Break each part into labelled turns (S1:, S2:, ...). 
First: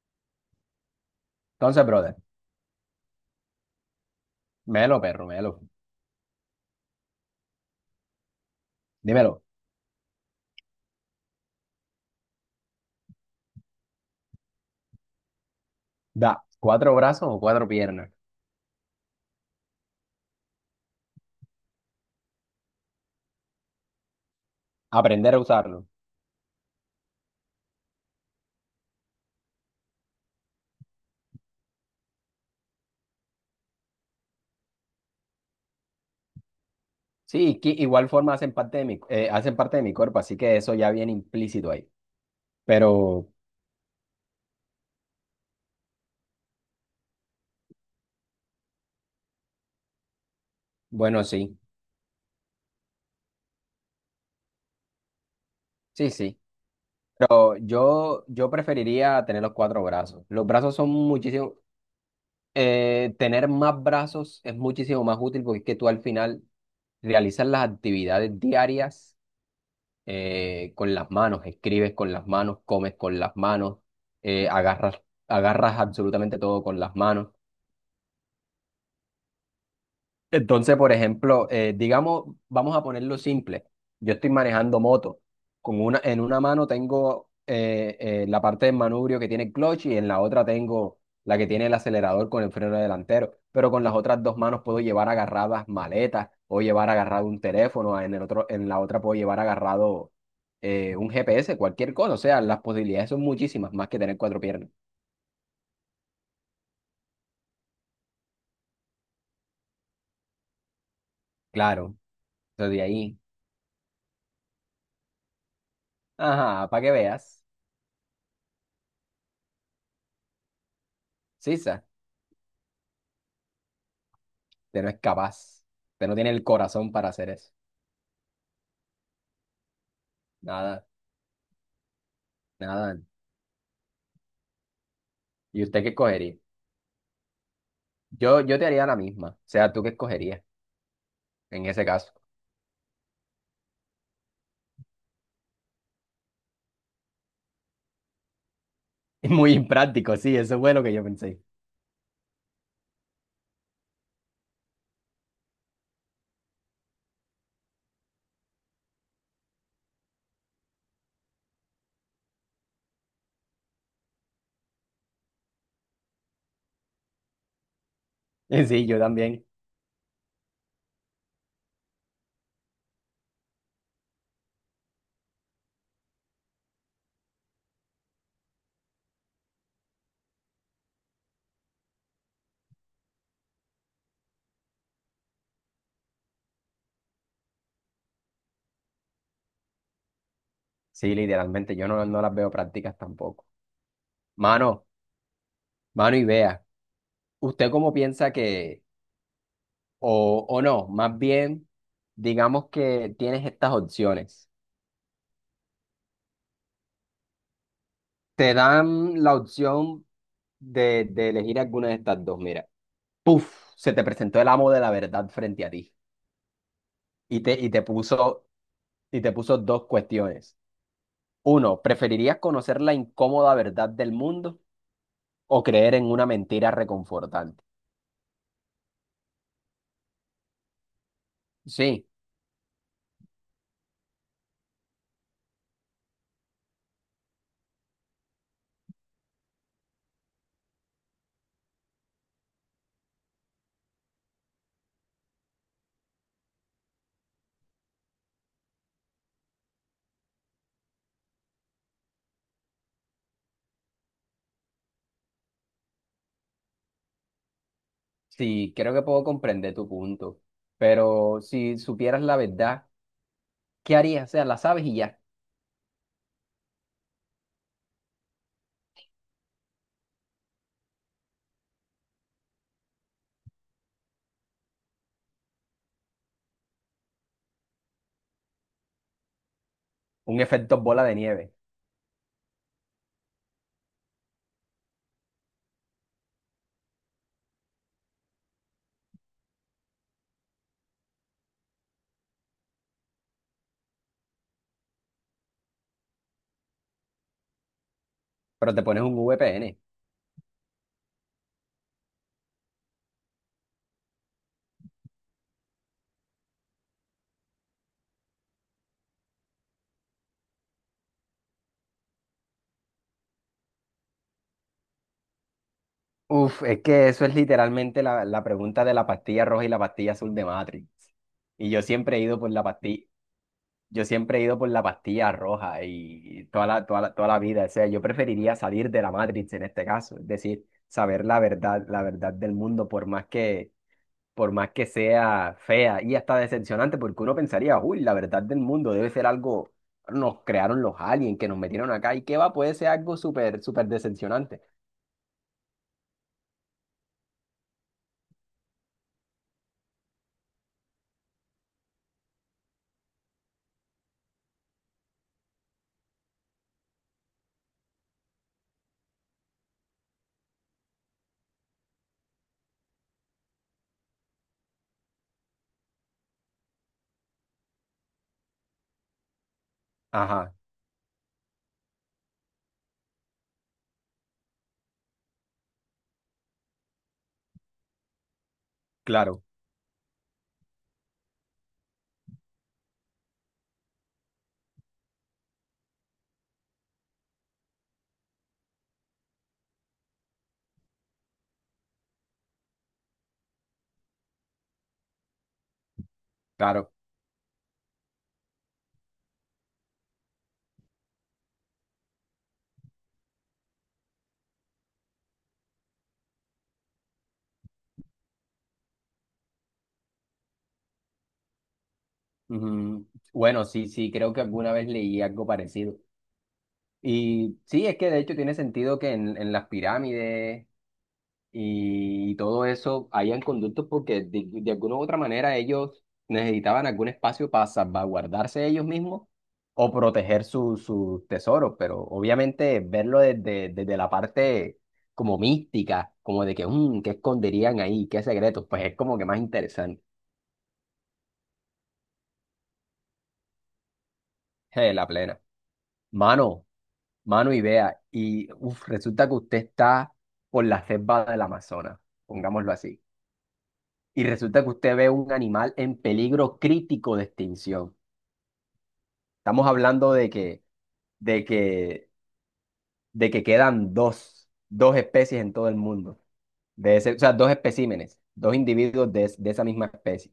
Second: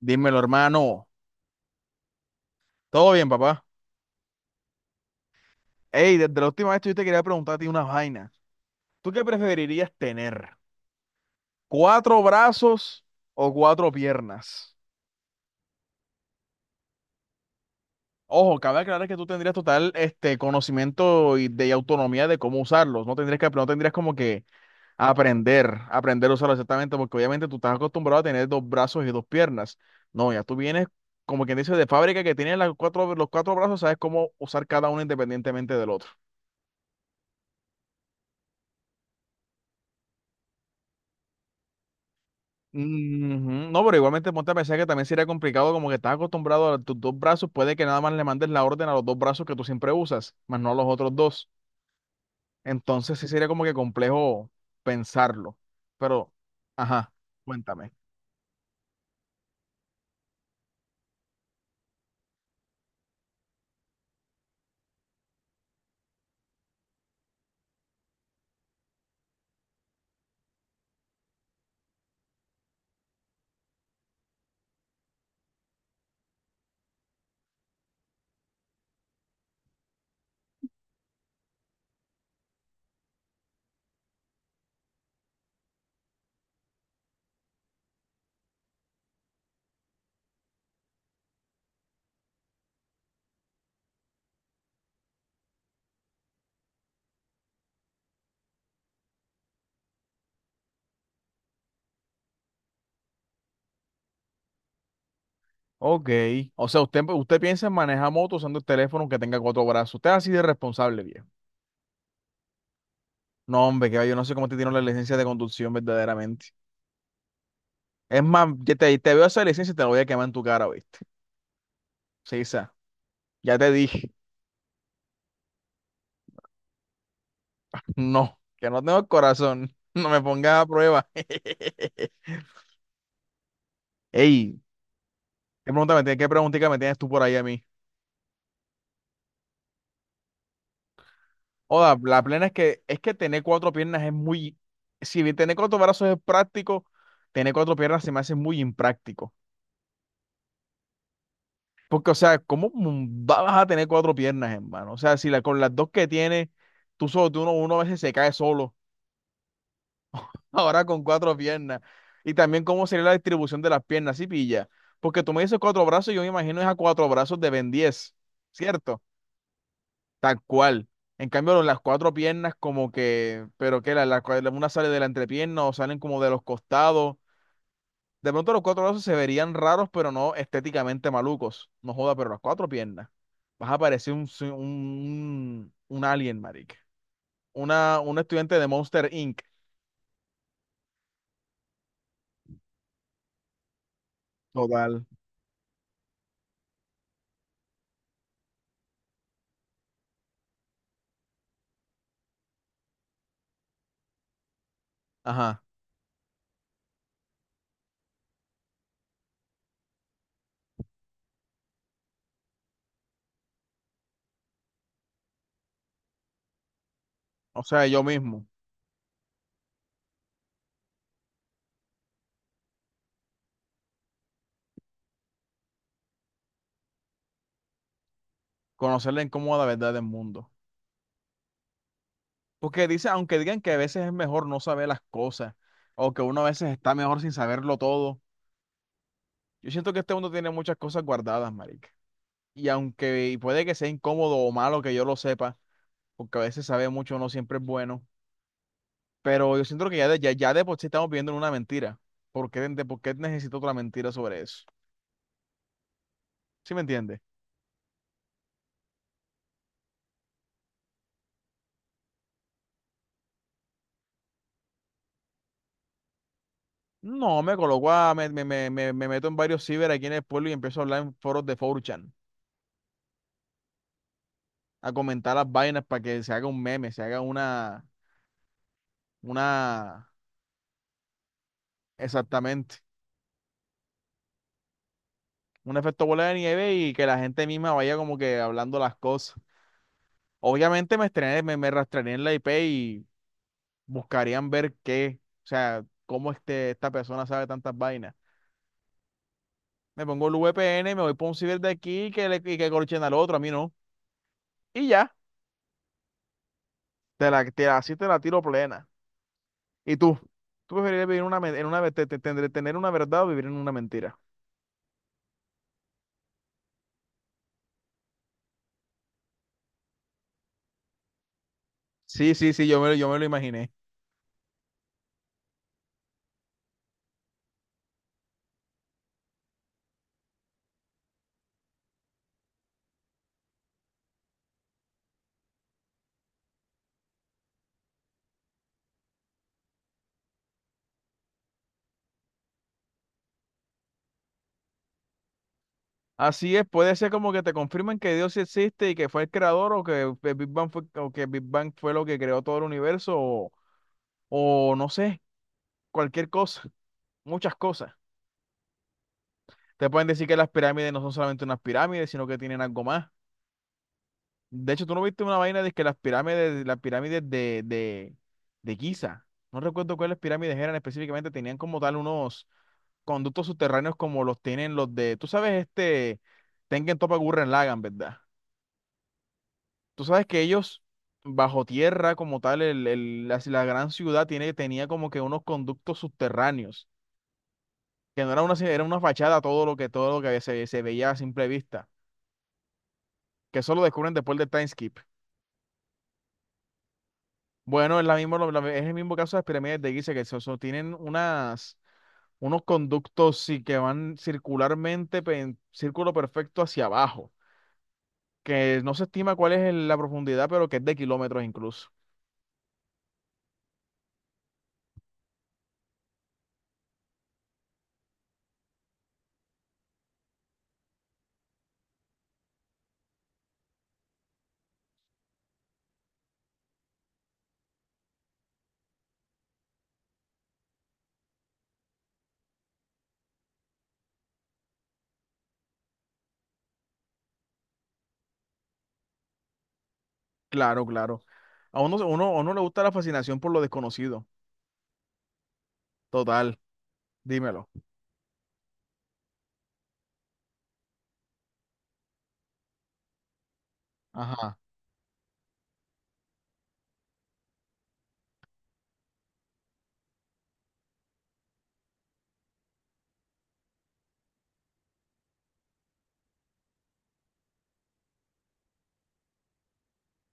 S1: Dímelo, hermano.
S2: Entonces, brother,
S1: ¿Todo bien, papá?
S2: melo, perro, melo.
S1: Ey, desde la última vez que yo te quería preguntar a ti una vaina. ¿Tú qué
S2: Dímelo,
S1: preferirías tener? ¿Cuatro brazos o cuatro piernas?
S2: da cuatro brazos o cuatro piernas.
S1: Ojo, cabe aclarar que tú tendrías total conocimiento y autonomía de cómo usarlos. No tendrías como que
S2: Aprender a usarlo.
S1: aprender a usarlos exactamente, porque obviamente tú estás acostumbrado a tener dos brazos y dos piernas. No, ya tú vienes, como quien dice, de fábrica que tienes los cuatro brazos, sabes cómo usar cada uno independientemente del otro.
S2: Sí, que igual forma hacen parte de mi, hacen parte de mi cuerpo, así que eso ya viene implícito ahí. Pero
S1: Ujú. No, pero igualmente ponte a pensar que también sería complicado como que estás acostumbrado a tus dos brazos, puede que nada más le mandes la orden a los dos brazos que tú siempre usas, más no a los otros
S2: bueno,
S1: dos.
S2: sí,
S1: Entonces sí sería como que complejo pensarlo.
S2: sí,
S1: Pero,
S2: sí.
S1: ajá,
S2: Pero
S1: cuéntame.
S2: yo preferiría tener los cuatro brazos. Los brazos son muchísimo. Tener más brazos es muchísimo más útil porque es que tú al final realizas las actividades diarias con las manos, escribes con las manos, comes con las manos, agarras, agarras absolutamente todo con las manos. Entonces, por ejemplo, digamos, vamos a ponerlo simple. Yo estoy manejando moto. En una mano tengo la parte del manubrio que tiene el clutch y en la otra tengo la que tiene el acelerador con el freno delantero. Pero con las otras dos manos puedo llevar agarradas maletas o llevar agarrado un teléfono. En la otra puedo llevar agarrado un GPS, cualquier cosa. O sea, las posibilidades son muchísimas más que tener cuatro piernas.
S1: Ok, o sea, usted piensa en manejar moto usando el teléfono que tenga cuatro brazos. Usted es así de responsable, viejo.
S2: Claro. Entonces, de ahí.
S1: No, hombre, que va, yo no sé cómo te tiene la licencia de conducción verdaderamente.
S2: Ajá, para que veas.
S1: Es más, te veo esa licencia y te la voy a quemar en tu cara, ¿viste?
S2: Sí.
S1: Sí, esa. Ya te dije.
S2: Usted no es capaz. Usted no tiene el corazón para hacer eso.
S1: No, que no tengo corazón. No me pongas a
S2: Nada,
S1: prueba.
S2: nada.
S1: Ey,
S2: ¿Y
S1: ¿qué
S2: usted qué
S1: pregunta me tienes, qué
S2: escogería?
S1: preguntita me tienes tú por ahí a mí?
S2: Yo te haría la misma. O sea, ¿tú qué escogerías en ese
S1: Oda,
S2: caso?
S1: la plena es que tener cuatro piernas es muy, si bien tener cuatro brazos es práctico, tener cuatro piernas se me hace muy
S2: Es
S1: impráctico.
S2: muy impráctico, sí, eso fue lo que yo pensé.
S1: Porque, o sea, ¿cómo vas a tener cuatro piernas, hermano? O sea, si la, con las dos que tienes, tú solo, tú uno, uno a veces se cae solo. Ahora con cuatro piernas. Y también cómo sería la distribución de las piernas, ¿sí pilla? Porque tú me dices cuatro brazos, yo me imagino es a cuatro brazos de Ben 10,
S2: Sí, yo
S1: ¿cierto?
S2: también.
S1: Tal cual. En cambio, las cuatro piernas como que, una sale de la entrepierna o salen como de los costados. De pronto los cuatro brazos se verían raros, pero no estéticamente malucos. No joda, pero las cuatro piernas. Vas a parecer un alien, marica. Un estudiante de Monster Inc.
S2: Sí, literalmente, yo no, no las veo prácticas tampoco. Mano,
S1: Total.
S2: mano y vea, ¿usted cómo piensa que, o no, más bien, digamos que tienes estas opciones?
S1: Ajá.
S2: Te dan la opción de elegir alguna de estas dos. Mira, puf, se te presentó el amo de la verdad frente a ti y te,
S1: O
S2: y te
S1: sea, yo
S2: puso,
S1: mismo.
S2: y te puso dos cuestiones. Uno, ¿preferirías conocer la incómoda verdad del mundo o creer en una mentira reconfortante?
S1: Conocer la incómoda verdad del mundo.
S2: Sí,
S1: Porque dice, aunque digan que a veces es mejor no saber las cosas, o que uno a veces está mejor sin saberlo todo, yo siento que este mundo tiene muchas cosas guardadas, marica. Y aunque puede que sea incómodo o malo que yo lo sepa, porque a veces saber mucho no siempre es bueno, pero yo siento que ya de por sí estamos viviendo en una mentira. ¿De por qué necesito otra mentira sobre eso? ¿Sí me entiendes?
S2: sí, creo que puedo comprender tu punto, pero si supieras la verdad, ¿qué harías? O sea, la sabes y ya.
S1: No, me coloco a, me, me, me, me me meto en varios ciber aquí en el pueblo y empiezo a hablar en foros de 4chan, a comentar las vainas para que se haga un meme, se haga una,
S2: Un efecto bola de nieve,
S1: exactamente, un efecto bola de nieve y que la gente misma vaya como que hablando las cosas. Obviamente me rastrearía en la IP y buscarían ver qué, o sea, cómo esta persona sabe tantas vainas.
S2: pero te pones un VPN.
S1: Me pongo el VPN, me voy por un ciber de aquí y que corchen al otro, a mí no. Y ya, así te la tiro plena. ¿Y tú? ¿Tú preferirías vivir en una, men- en una, te- te- tener una verdad o vivir en una mentira?
S2: Uf, es que eso es literalmente la pregunta de la pastilla roja y la pastilla azul de Matrix. Y yo siempre he
S1: Sí,
S2: ido por
S1: sí,
S2: la
S1: sí,
S2: pastilla,
S1: yo me lo imaginé.
S2: yo siempre he ido por la pastilla roja y toda la vida. O sea, yo preferiría salir de la Matrix en este caso, es decir, saber la verdad del mundo, por más que sea fea y hasta decepcionante, porque uno pensaría, uy, la verdad del mundo debe ser algo, nos crearon los aliens que nos metieron acá y qué va, puede ser algo súper, súper decepcionante.
S1: Así es, puede ser como que te confirmen que Dios sí existe y que fue el creador o que el Big Bang fue lo que creó todo el universo, o no sé, cualquier cosa, muchas cosas. Te pueden decir que las pirámides no son solamente unas pirámides, sino que tienen algo más. De hecho, tú no viste una vaina de que las pirámides de Giza, no recuerdo cuáles
S2: Ajá,
S1: pirámides eran específicamente, tenían como tal unos conductos subterráneos como los tienen los de, tú sabes, Tengen Toppa Gurren Lagann, ¿verdad?
S2: claro.
S1: Tú sabes que ellos, bajo tierra como tal, la gran ciudad tenía como que unos conductos subterráneos, que no era una, era una fachada todo lo que se veía a simple vista, que eso lo descubren después del time skip.
S2: Claro.
S1: Bueno, es, la misma, lo- la- es el mismo caso de las pirámides de Giza, que tienen unos conductos sí, que van circularmente, en círculo perfecto hacia abajo, que no se estima cuál es la profundidad, pero que es de kilómetros incluso.
S2: Ujú. Bueno, sí, sí, creo que alguna vez leí algo parecido. Y sí, es que de hecho tiene sentido que en las pirámides y todo eso hayan conductos porque de alguna u otra manera ellos necesitaban algún espacio para salvaguardarse ellos mismos o proteger sus tesoros, pero obviamente verlo desde, desde la parte como mística, como de que, "Mm, ¿qué esconderían ahí? ¿Qué secretos?" Pues es como que más interesante,
S1: Claro, claro. A uno le gusta la fascinación por lo desconocido.
S2: la plena.
S1: Total,
S2: Mano. Mano, y
S1: dímelo.
S2: vea, y uf, resulta que usted está por la selva del Amazonas, pongámoslo así, y
S1: Ajá.
S2: resulta que usted ve un animal en peligro crítico de extinción. Estamos hablando de que, de que quedan dos, dos especies en todo el mundo, de ese, o sea, dos especímenes, dos individuos de, de esa misma especie.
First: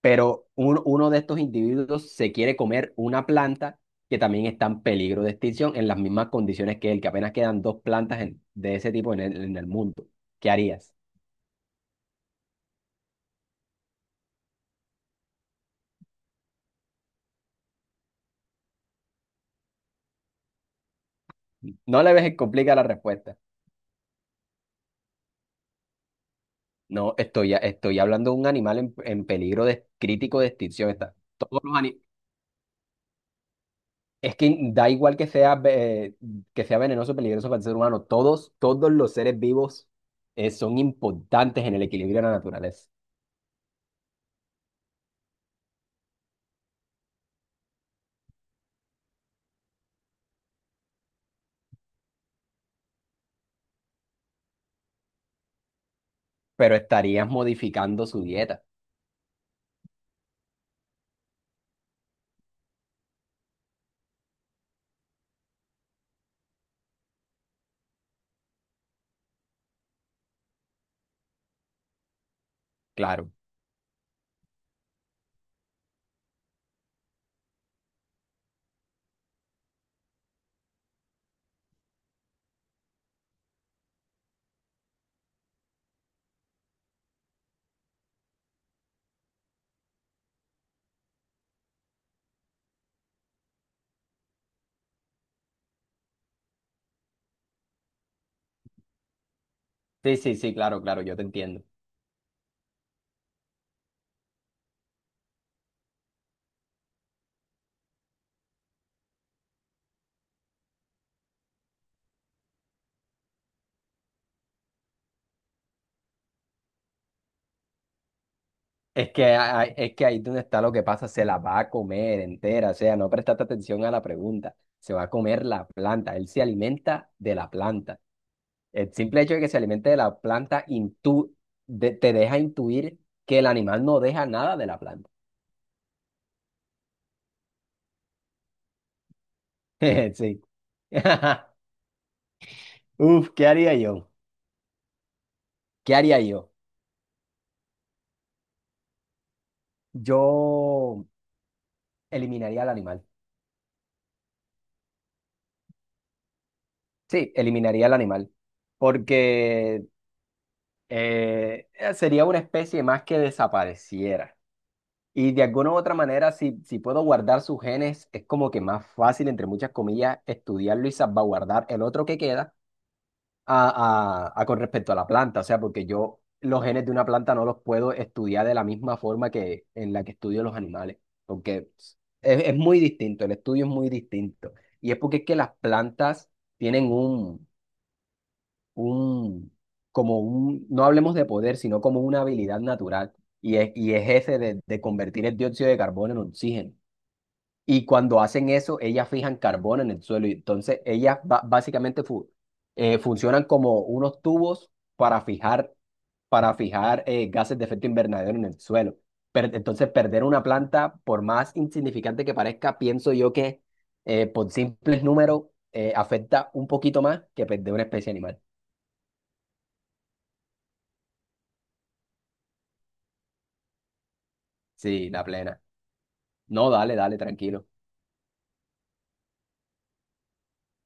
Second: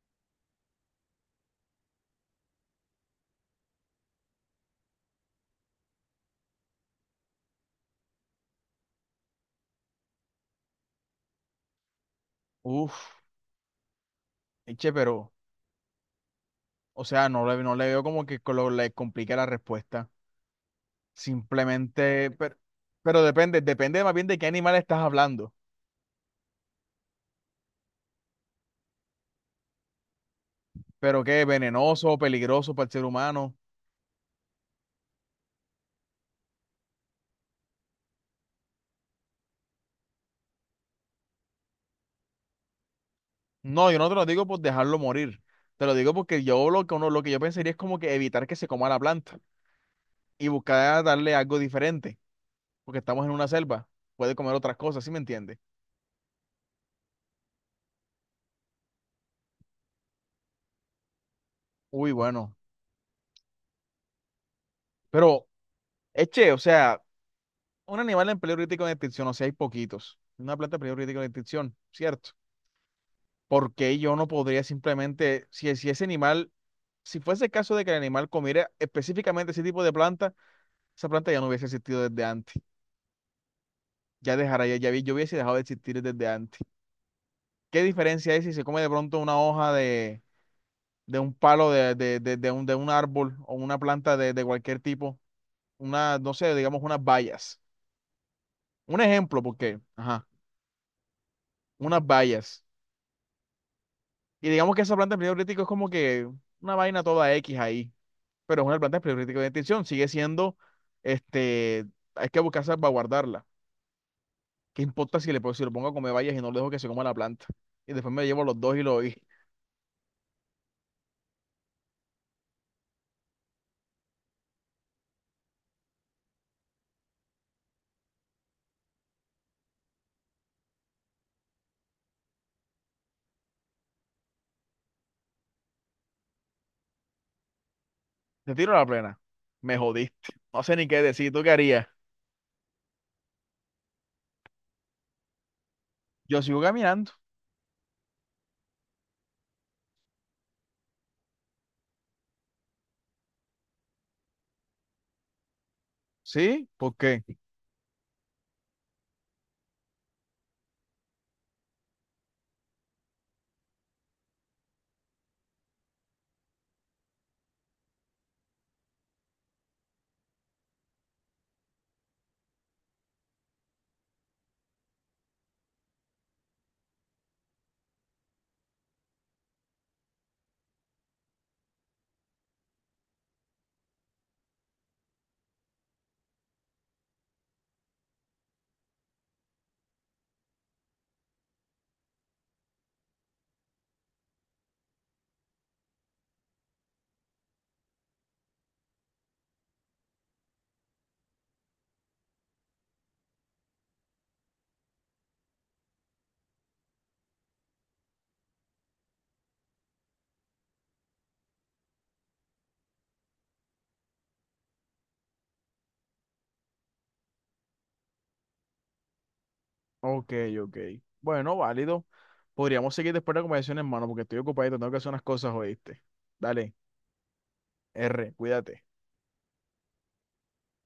S2: Pero uno de estos individuos se quiere comer una planta que también está en peligro de extinción en las mismas condiciones que él, que apenas quedan dos plantas de ese tipo en el mundo. ¿Qué harías?
S1: Uf, eche, pero, o sea, no le veo como que le complique la respuesta.
S2: No le ves
S1: Simplemente,
S2: que complica la
S1: pero
S2: respuesta.
S1: depende, depende más bien de qué animal estás hablando.
S2: No, estoy hablando de un animal en peligro de, crítico de extinción. Está,
S1: Pero qué,
S2: todos
S1: venenoso, peligroso para el ser humano.
S2: es que da igual que sea, que sea venenoso, peligroso para el ser humano. Todos, todos los seres vivos son importantes en el equilibrio de la naturaleza,
S1: No, yo no te lo digo por dejarlo morir. Te lo digo porque yo lo que uno, lo que yo pensaría es como que evitar que se coma la planta y buscar darle algo diferente, porque estamos en una selva. Puede comer otras cosas, ¿sí me entiendes?
S2: pero estarías modificando su dieta.
S1: Uy, bueno. Pero, eche, o sea, un animal en peligro crítico de extinción, o sea, hay poquitos. Una planta en peligro crítico de extinción, ¿cierto?
S2: Claro.
S1: Porque yo no podría simplemente, si ese animal, si fuese el caso de que el animal comiera específicamente ese tipo de planta, esa planta ya no hubiese existido desde antes. Ya dejara, ya, ya vi- yo hubiese dejado de existir desde antes. ¿Qué diferencia hay si se come de pronto una hoja de un palo de de un árbol o una planta de cualquier tipo? Una, no sé, digamos unas bayas. Un ejemplo, porque,
S2: Sí,
S1: ajá.
S2: sí, sí, claro, claro, yo te entiendo.
S1: Unas vallas. Y digamos que esa planta de empleo crítico es como que una vaina toda X ahí, pero es una planta de empleo crítico de extinción, sigue siendo, este, hay que buscar salvaguardarla. ¿Qué importa si si lo pongo a comer vallas y no lo dejo que se coma la planta? Y después me llevo los dos y lo y
S2: Es que ahí donde está lo que pasa, se la va a comer entera, o sea, no prestaste atención a la pregunta, se va a comer la planta, él se alimenta de la planta. El simple hecho de que se alimente de la planta te deja intuir que el animal no deja nada de la planta.
S1: te tiro a la plena. Me jodiste.
S2: Sí.
S1: No sé ni qué decir, ¿tú qué harías?
S2: Uf, ¿qué haría yo? ¿Qué haría
S1: Yo
S2: yo?
S1: sigo caminando.
S2: Yo eliminaría al animal.
S1: ¿Sí? ¿Por qué?
S2: Sí, eliminaría al animal. Porque sería una especie más que desapareciera. Y de alguna u otra manera, si, si puedo guardar sus genes, es como que más fácil, entre muchas comillas, estudiarlo y salvaguardar el otro que queda a con respecto a la planta. O sea, porque yo los genes de una planta no los puedo estudiar de la misma forma que en la que estudio los animales, porque es muy distinto, el estudio es muy distinto. Y es porque es que las plantas tienen un, como un, no hablemos de poder, sino como una habilidad natural. Y es ese de convertir el dióxido de carbono en oxígeno. Y cuando hacen eso, ellas fijan carbono en el suelo. Y entonces ellas básicamente funcionan como unos tubos para fijar gases de efecto invernadero en el suelo. Entonces perder una planta, por más insignificante que parezca, pienso yo que por simples números afecta un poquito más que perder una especie animal.
S1: Ok, ok. Bueno, válido. Podríamos seguir después de la conversación, hermano, porque estoy ocupado y tengo que hacer
S2: Sí,
S1: unas
S2: la
S1: cosas,
S2: plena.
S1: ¿oíste?
S2: No,
S1: Dale,
S2: dale, dale, tranquilo.
S1: R, cuídate.